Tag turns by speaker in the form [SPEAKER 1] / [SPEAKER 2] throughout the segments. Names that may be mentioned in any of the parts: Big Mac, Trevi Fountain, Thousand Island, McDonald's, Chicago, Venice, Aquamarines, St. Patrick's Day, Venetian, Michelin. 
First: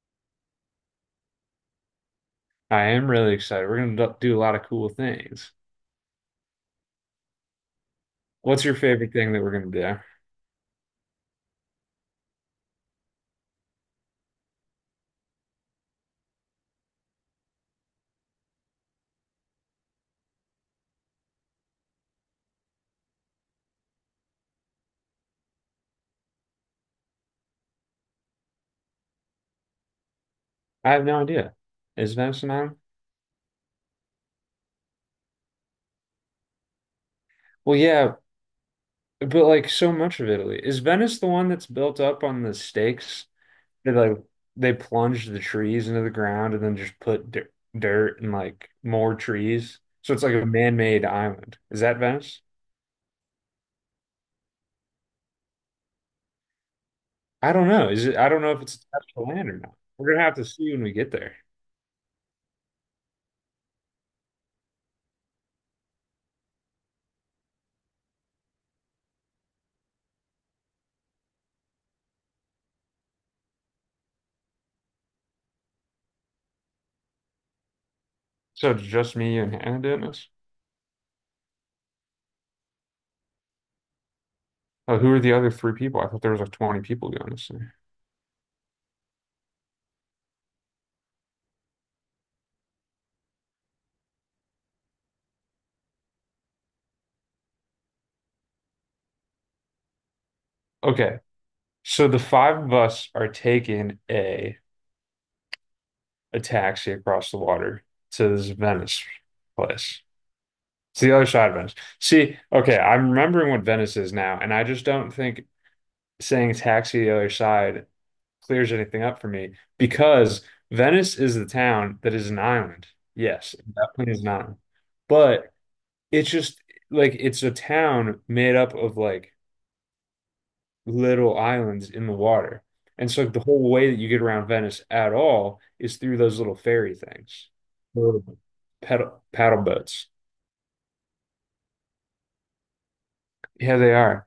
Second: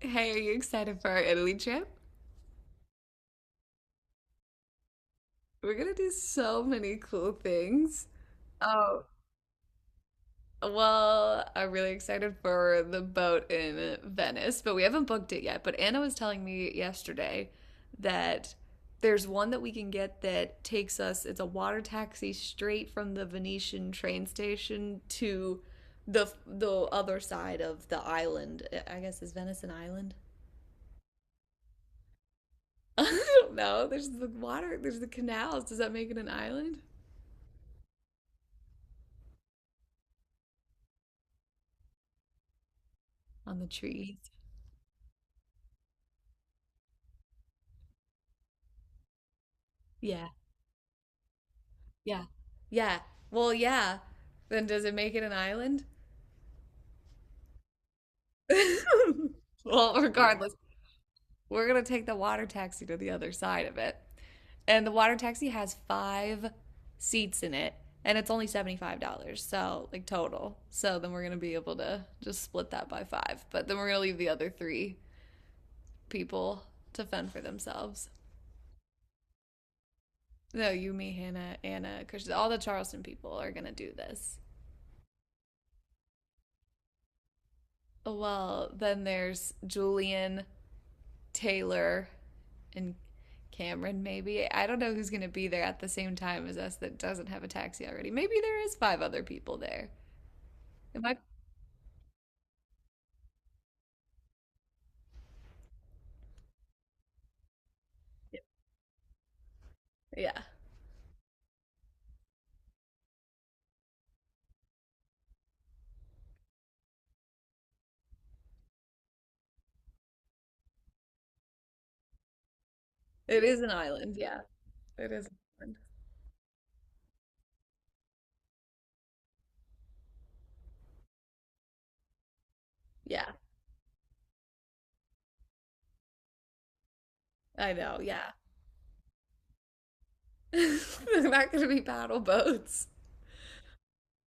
[SPEAKER 1] Hey, are you excited for our Italy trip?
[SPEAKER 2] I am really excited. We're gonna do a lot of cool things.
[SPEAKER 1] We're gonna do so many cool things.
[SPEAKER 2] What's your
[SPEAKER 1] Oh,
[SPEAKER 2] favorite thing that we're gonna do?
[SPEAKER 1] well, I'm really excited for the boat in Venice, but we haven't booked it yet. But Anna was telling me yesterday that there's one that we can get that takes us, it's a water taxi straight from the Venetian train station to the other side of the island. I guess is Venice an island?
[SPEAKER 2] I have no idea. Is Venice an island?
[SPEAKER 1] I don't know. There's the water, there's the canals. Does that make it an island?
[SPEAKER 2] Well, yeah, but like so much of Italy. Is Venice the one that's built up on the stakes
[SPEAKER 1] On the
[SPEAKER 2] that like
[SPEAKER 1] trees.
[SPEAKER 2] they plunged the trees into the ground and then just put dirt and like more trees? So it's
[SPEAKER 1] Yeah,
[SPEAKER 2] like a man-made island. Is that
[SPEAKER 1] yeah,
[SPEAKER 2] Venice?
[SPEAKER 1] yeah. Well, yeah. Then does it make it an island?
[SPEAKER 2] I don't know. Is it? I don't know if it's attached to land or not.
[SPEAKER 1] Well,
[SPEAKER 2] We're gonna have to
[SPEAKER 1] regardless,
[SPEAKER 2] see when we get there.
[SPEAKER 1] we're gonna take the water taxi to the other side of it. And the water taxi has five seats in it, and it's only $75, so like total. So then we're gonna be able to just split that by five. But then we're gonna leave the other three people to fend for themselves.
[SPEAKER 2] So it's just me, you, and Hannah doing this?
[SPEAKER 1] No, you, me, Hannah, Anna, Christian, all the Charleston people are gonna do this.
[SPEAKER 2] Oh, who are the other three people? I thought there was like 20 people going this thing.
[SPEAKER 1] Well, then there's Julian, Taylor, and Cameron, maybe. I don't know who's going to be there at the same time as us that doesn't have a taxi already. Maybe there is five other people there. It might,
[SPEAKER 2] Okay. So the five of us are taking a taxi across the water to this Venice place.
[SPEAKER 1] yeah.
[SPEAKER 2] It's the other side of Venice. See, okay, I'm remembering what Venice is now, and I just don't think saying taxi the other side clears anything up for me because Venice is the town that is an island.
[SPEAKER 1] It
[SPEAKER 2] Yes,
[SPEAKER 1] is
[SPEAKER 2] it
[SPEAKER 1] an
[SPEAKER 2] definitely
[SPEAKER 1] island.
[SPEAKER 2] is
[SPEAKER 1] Yeah.
[SPEAKER 2] not.
[SPEAKER 1] It is an
[SPEAKER 2] But
[SPEAKER 1] island.
[SPEAKER 2] it's just like it's a town made up of like little islands in the water. And so
[SPEAKER 1] Yeah.
[SPEAKER 2] like, the whole way that you get around Venice at all is through those little ferry things.
[SPEAKER 1] I know. Yeah.
[SPEAKER 2] Little paddle boats.
[SPEAKER 1] They're not going to be paddle boats.
[SPEAKER 2] Yeah, they are.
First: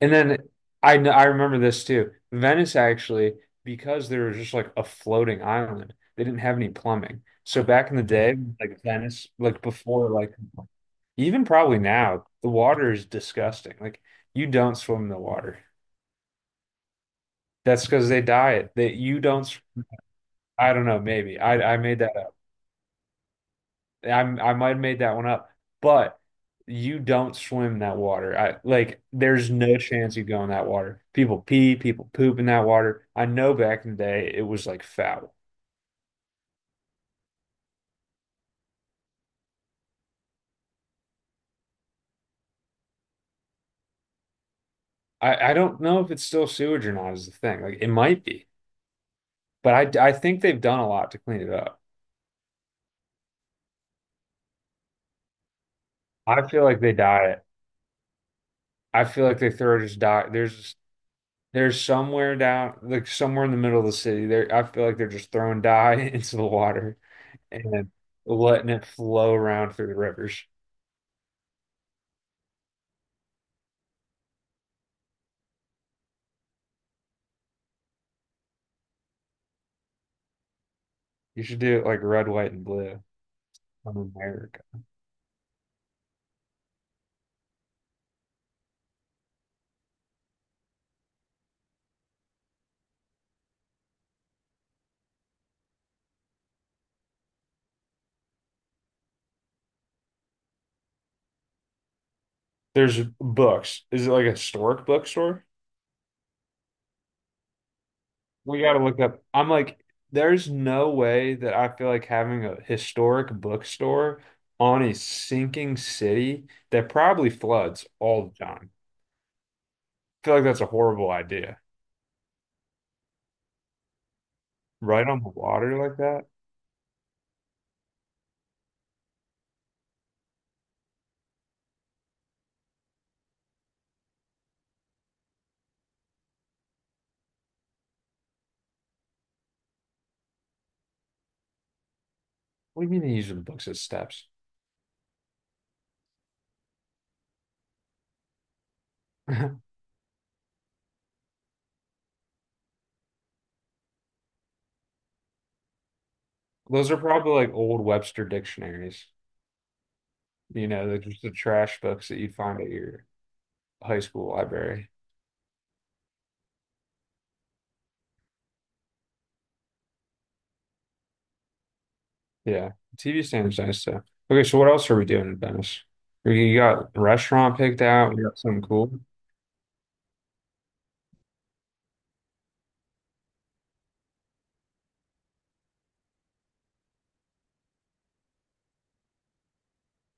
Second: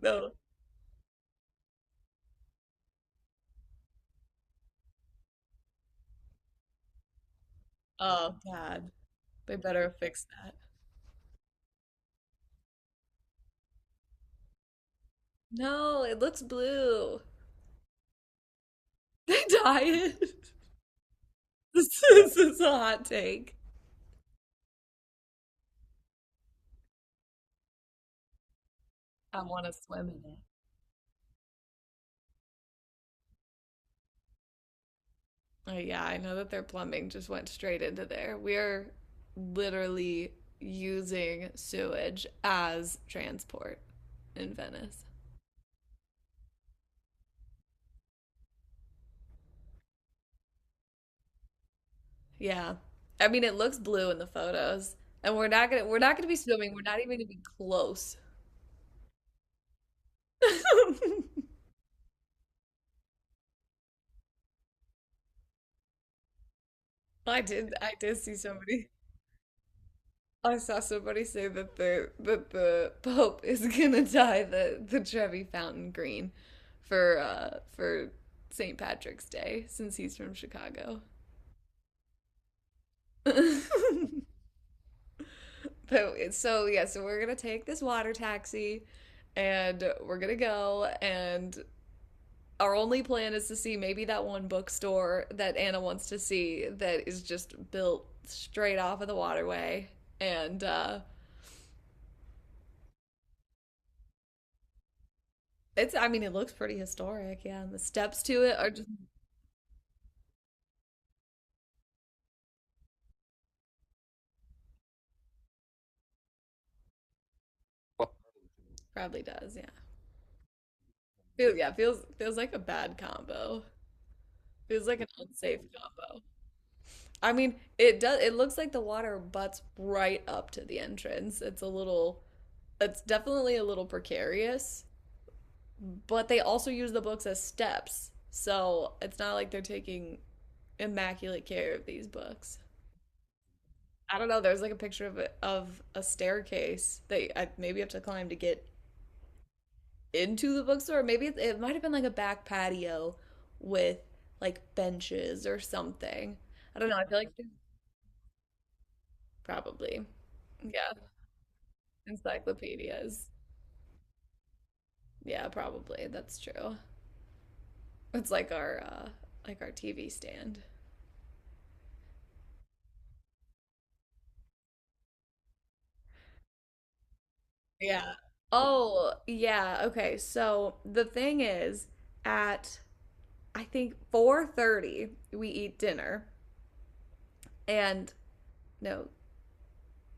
[SPEAKER 2] And
[SPEAKER 1] No.
[SPEAKER 2] then I remember this too. Venice actually, because they were just like a floating island, they didn't have any plumbing. So back in the
[SPEAKER 1] Oh,
[SPEAKER 2] day, like
[SPEAKER 1] God.
[SPEAKER 2] Venice,
[SPEAKER 1] They
[SPEAKER 2] like
[SPEAKER 1] better
[SPEAKER 2] before,
[SPEAKER 1] fix
[SPEAKER 2] like
[SPEAKER 1] that.
[SPEAKER 2] even probably now, the water is disgusting. Like you don't swim in the water.
[SPEAKER 1] No, it looks blue.
[SPEAKER 2] That's because they diet. That you
[SPEAKER 1] They
[SPEAKER 2] don't.
[SPEAKER 1] dye it.
[SPEAKER 2] I don't know. Maybe I
[SPEAKER 1] This
[SPEAKER 2] made that.
[SPEAKER 1] is, this is a hot take.
[SPEAKER 2] I might have made that one up, but you don't swim in that water. I like
[SPEAKER 1] I
[SPEAKER 2] there's
[SPEAKER 1] want to
[SPEAKER 2] no
[SPEAKER 1] swim
[SPEAKER 2] chance
[SPEAKER 1] in
[SPEAKER 2] you
[SPEAKER 1] it.
[SPEAKER 2] go in that water. People pee, people poop in that water. I know back in the day it was like foul.
[SPEAKER 1] Oh, yeah, I know that their plumbing just went straight into there. We're literally using sewage as transport in Venice.
[SPEAKER 2] I don't know if it's still sewage or not is the thing. Like it might be, but I think they've done a lot to clean it up.
[SPEAKER 1] Yeah. I mean, it looks blue in the photos, and we're not gonna be
[SPEAKER 2] I feel
[SPEAKER 1] swimming.
[SPEAKER 2] like
[SPEAKER 1] We're
[SPEAKER 2] they
[SPEAKER 1] not even gonna
[SPEAKER 2] dye
[SPEAKER 1] be
[SPEAKER 2] it.
[SPEAKER 1] close.
[SPEAKER 2] I feel like they throw just dye. There's there's somewhere down like somewhere in the middle of the city there. I feel like they're just throwing dye into the water
[SPEAKER 1] I did
[SPEAKER 2] and
[SPEAKER 1] I did see
[SPEAKER 2] letting it
[SPEAKER 1] somebody.
[SPEAKER 2] flow around through the rivers.
[SPEAKER 1] I saw somebody say that the Pope is gonna dye the Trevi Fountain green for for St. Patrick's Day since he's from Chicago.
[SPEAKER 2] You should do it like red, white, and blue
[SPEAKER 1] But
[SPEAKER 2] on America.
[SPEAKER 1] so, yeah, so we're gonna take this water taxi, and we're gonna go. And our only plan is to see maybe that one bookstore that Anna wants to see that is just built straight off of the waterway. And
[SPEAKER 2] There's books. Is it like a historic bookstore?
[SPEAKER 1] it's, I mean, it looks pretty historic. Yeah, and the steps to it
[SPEAKER 2] We
[SPEAKER 1] are
[SPEAKER 2] gotta
[SPEAKER 1] just
[SPEAKER 2] look up. I'm like, there's no way that I feel like having a historic bookstore on a sinking city that probably floods all the time.
[SPEAKER 1] probably does. Yeah,
[SPEAKER 2] I feel like that's a horrible
[SPEAKER 1] feels
[SPEAKER 2] idea.
[SPEAKER 1] yeah feels feels like a bad combo. Feels like an
[SPEAKER 2] Right on the
[SPEAKER 1] unsafe
[SPEAKER 2] water like
[SPEAKER 1] combo.
[SPEAKER 2] that?
[SPEAKER 1] I mean, it does. It looks like the water butts right up to the entrance. It's a little. It's definitely a little precarious, but they also use the books as steps, so it's not like they're taking immaculate care of these books.
[SPEAKER 2] What do you mean you use the books as
[SPEAKER 1] I
[SPEAKER 2] steps?
[SPEAKER 1] don't know. There's like a picture of a staircase that I maybe have to climb to get into the bookstore. Maybe it might have been like a back patio with like benches or something. I don't
[SPEAKER 2] Those
[SPEAKER 1] know.
[SPEAKER 2] are
[SPEAKER 1] I feel like
[SPEAKER 2] probably like old Webster dictionaries.
[SPEAKER 1] probably
[SPEAKER 2] You know,
[SPEAKER 1] yeah
[SPEAKER 2] they're just the trash books that you'd find at your
[SPEAKER 1] encyclopedias.
[SPEAKER 2] high school library.
[SPEAKER 1] Yeah, probably. That's true. It's like our TV stand.
[SPEAKER 2] Yeah, TV stand's nice though. Okay, so what else are we doing in Venice? You got a restaurant picked
[SPEAKER 1] Yeah.
[SPEAKER 2] out. We got something cool.
[SPEAKER 1] Oh, yeah. Okay. So the thing is at I think 4:30 we eat dinner and no,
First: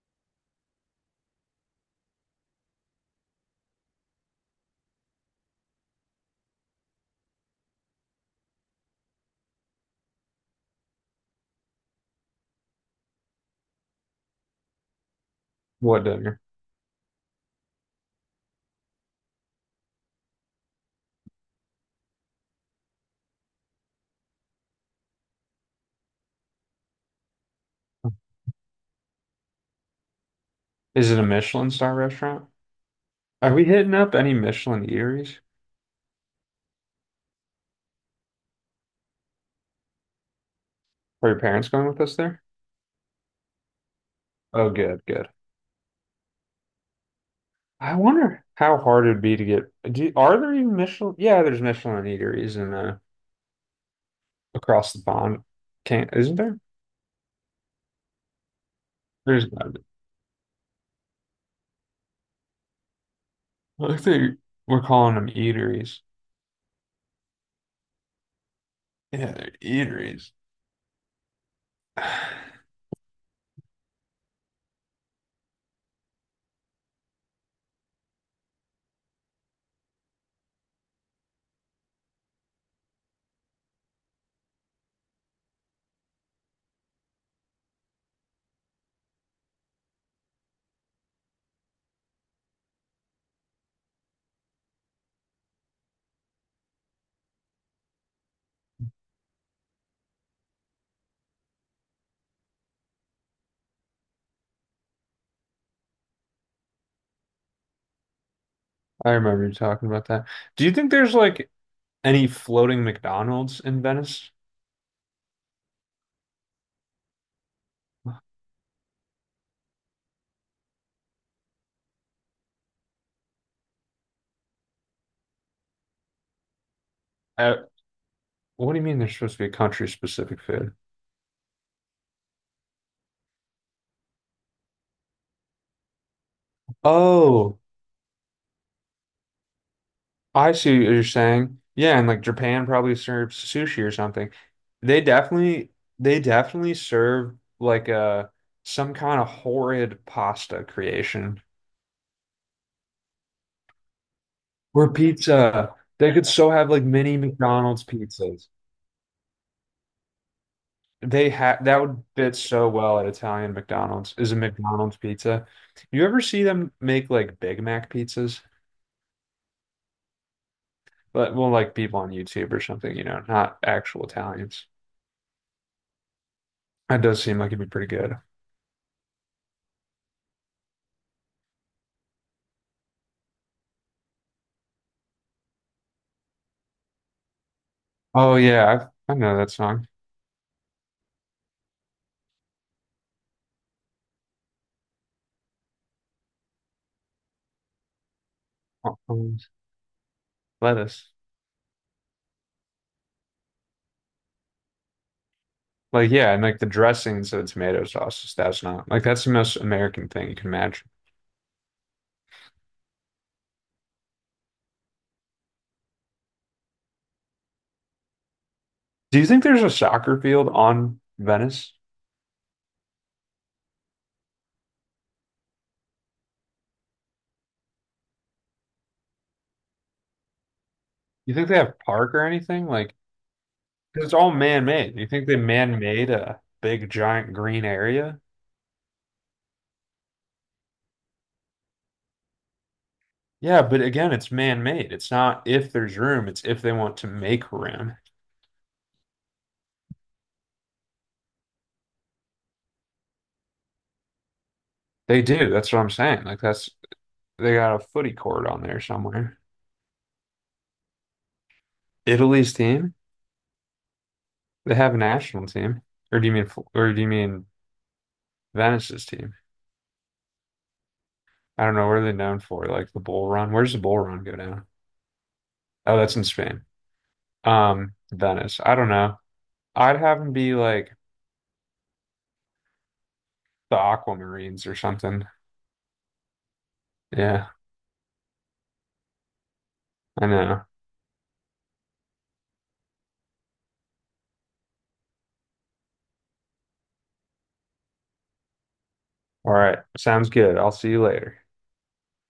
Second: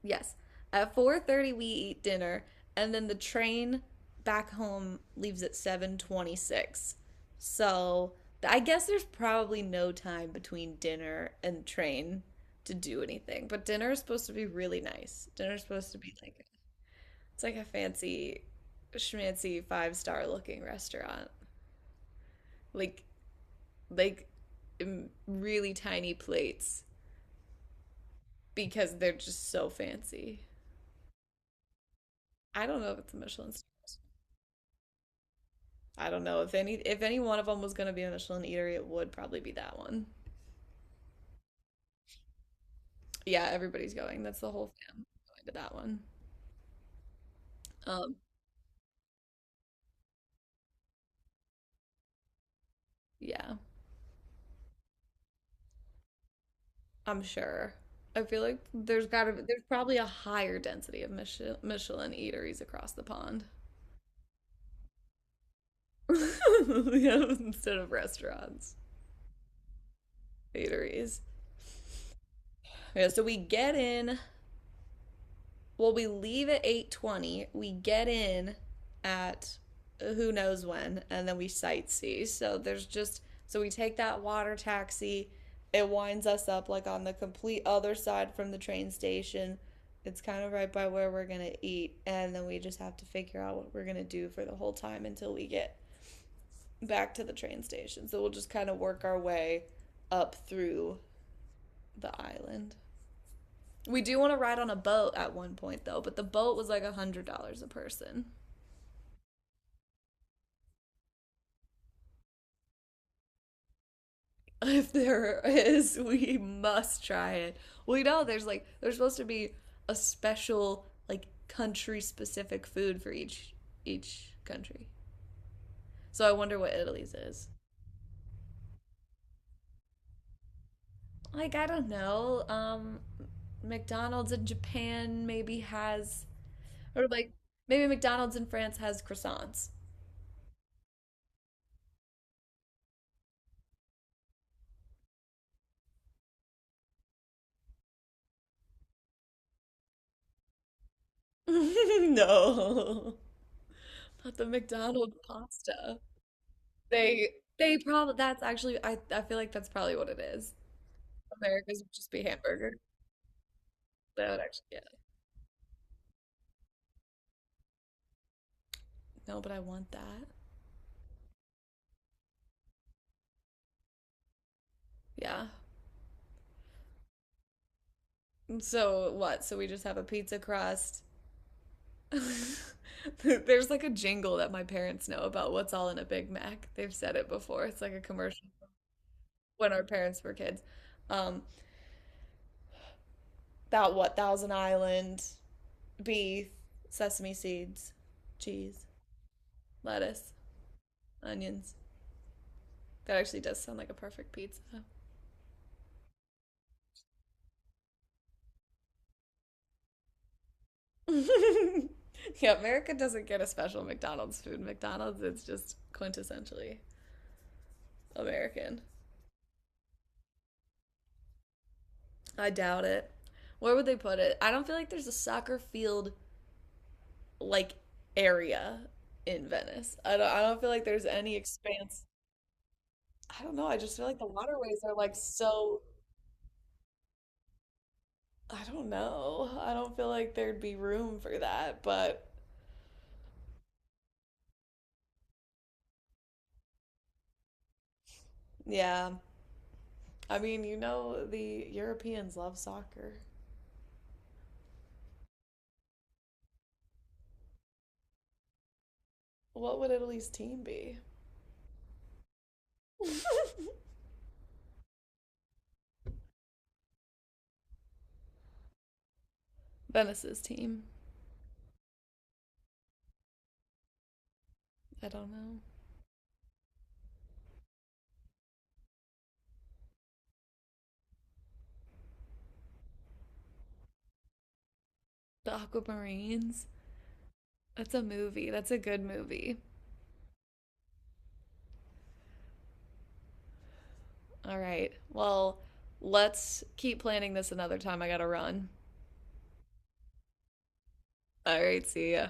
[SPEAKER 1] yes. At 4:30 we eat dinner and then the train back home leaves at 7:26. So, I guess there's probably no time between dinner and train to do anything. But dinner is supposed to be really nice. Dinner is supposed to
[SPEAKER 2] What
[SPEAKER 1] be
[SPEAKER 2] dinner?
[SPEAKER 1] like it's like a fancy schmancy five-star looking restaurant. Like like Really tiny plates because they're just so fancy.
[SPEAKER 2] Is it a Michelin star restaurant?
[SPEAKER 1] I don't know if it's a Michelin.
[SPEAKER 2] Are we hitting up any Michelin eateries?
[SPEAKER 1] I don't know if any one of them was gonna be a Michelin eatery, it would probably be that one.
[SPEAKER 2] Are your parents going with us there?
[SPEAKER 1] Yeah, everybody's going. That's the whole
[SPEAKER 2] Oh, good,
[SPEAKER 1] fam
[SPEAKER 2] good.
[SPEAKER 1] going to that one.
[SPEAKER 2] I
[SPEAKER 1] Um,
[SPEAKER 2] wonder how hard it'd be to get. Do, are there even Michelin? Yeah, there's Michelin eateries in
[SPEAKER 1] yeah,
[SPEAKER 2] across the pond. Can't, isn't there?
[SPEAKER 1] I'm sure. I feel like there's gotta
[SPEAKER 2] There's
[SPEAKER 1] there's
[SPEAKER 2] gotta be.
[SPEAKER 1] probably a higher density of Michelin eateries across the pond.
[SPEAKER 2] I think they we're calling them eateries.
[SPEAKER 1] Yeah, instead of restaurants,
[SPEAKER 2] Yeah, they're eateries.
[SPEAKER 1] eateries.
[SPEAKER 2] I
[SPEAKER 1] Yeah, so we get in. Well, we leave at 8:20. We get in at who knows when, and then we sightsee. So there's just so we take that water taxi. It winds us up like on the complete other side from the train station. It's kind of right by where we're going to eat, and then we just have to figure out what we're going to do for the whole time until we get back to the train station. So we'll just kind of work our way up through the island. We do want to ride on a boat at one point though, but the boat was like $100 a person.
[SPEAKER 2] remember you talking about that. Do you think there's like any floating McDonald's in Venice?
[SPEAKER 1] If there is, we must try it. We know there's like there's supposed to be a special like country specific food for each country. So I wonder what Italy's is.
[SPEAKER 2] Uh, what do you mean there's supposed to be a country-specific food?
[SPEAKER 1] Like I don't know. McDonald's in Japan maybe has or like
[SPEAKER 2] Oh,
[SPEAKER 1] maybe McDonald's in France has croissants.
[SPEAKER 2] I see what you're saying. Yeah, and like Japan probably serves sushi or something. They definitely they definitely serve like a some kind of horrid pasta creation.
[SPEAKER 1] No. Not the
[SPEAKER 2] Or
[SPEAKER 1] McDonald's
[SPEAKER 2] pizza.
[SPEAKER 1] pasta.
[SPEAKER 2] They could so have like mini
[SPEAKER 1] They they
[SPEAKER 2] McDonald's
[SPEAKER 1] probably that's
[SPEAKER 2] pizzas.
[SPEAKER 1] actually I feel like that's probably what it is.
[SPEAKER 2] They have that
[SPEAKER 1] America's would
[SPEAKER 2] would
[SPEAKER 1] just be
[SPEAKER 2] fit so
[SPEAKER 1] hamburger.
[SPEAKER 2] well at Italian McDonald's
[SPEAKER 1] That
[SPEAKER 2] is a
[SPEAKER 1] would actually yeah.
[SPEAKER 2] McDonald's pizza. You ever see them make like Big Mac pizzas?
[SPEAKER 1] No, but I want that.
[SPEAKER 2] But well, like people on YouTube or something, you know, not actual Italians.
[SPEAKER 1] Yeah.
[SPEAKER 2] That does seem like it'd be pretty good.
[SPEAKER 1] So what? So we just have a pizza crust. There's like a jingle that my parents know about what's all in a Big Mac. They've said it before. It's like a
[SPEAKER 2] Oh
[SPEAKER 1] commercial
[SPEAKER 2] yeah, I know that
[SPEAKER 1] when our
[SPEAKER 2] song.
[SPEAKER 1] parents were kids. Um, that what? Thousand Island, beef, sesame seeds, cheese,
[SPEAKER 2] Uh, Um,
[SPEAKER 1] lettuce,
[SPEAKER 2] lettuce.
[SPEAKER 1] onions. That actually does sound like a perfect pizza.
[SPEAKER 2] Like yeah, and like the dressings of the tomato sauce, that's not like that's the most American thing you can imagine.
[SPEAKER 1] Yeah, America doesn't get a special McDonald's food. McDonald's is just quintessentially American.
[SPEAKER 2] Do you think there's a soccer field on Venice?
[SPEAKER 1] I doubt it. Where would they put it? I don't feel like there's a soccer field like area in Venice. I don't feel like there's
[SPEAKER 2] You
[SPEAKER 1] any
[SPEAKER 2] think they have
[SPEAKER 1] expanse.
[SPEAKER 2] park or anything? Like,
[SPEAKER 1] I don't know. I just
[SPEAKER 2] 'cause
[SPEAKER 1] feel
[SPEAKER 2] it's
[SPEAKER 1] like the
[SPEAKER 2] all
[SPEAKER 1] waterways are
[SPEAKER 2] man-made. You
[SPEAKER 1] like
[SPEAKER 2] think they
[SPEAKER 1] so
[SPEAKER 2] man-made a big giant green area?
[SPEAKER 1] I don't know. I don't feel like there'd be room for that, but
[SPEAKER 2] Yeah, but again, it's man-made. It's not if there's room, it's if they want to make room.
[SPEAKER 1] yeah. I mean, you know the Europeans love soccer.
[SPEAKER 2] They do. That's what I'm saying. Like that's they got a footy court on there somewhere.
[SPEAKER 1] What would Italy's team be?
[SPEAKER 2] Italy's team, they have a national team. Or do you mean or do you mean Venice's team?
[SPEAKER 1] Venice's team.
[SPEAKER 2] I don't know. What are they known for? Like the Bull Run? Where's the Bull Run go down?
[SPEAKER 1] I don't know.
[SPEAKER 2] Oh, that's in Spain. Venice. I don't know. I'd have them be like the Aquamarines or something.
[SPEAKER 1] The Aquamarines.
[SPEAKER 2] Yeah,
[SPEAKER 1] That's a movie. That's a good movie.
[SPEAKER 2] I know.
[SPEAKER 1] All right. Well, let's keep planning this another time. I gotta run.
[SPEAKER 2] All right. Sounds good. I'll see you later.
[SPEAKER 1] All right. See ya.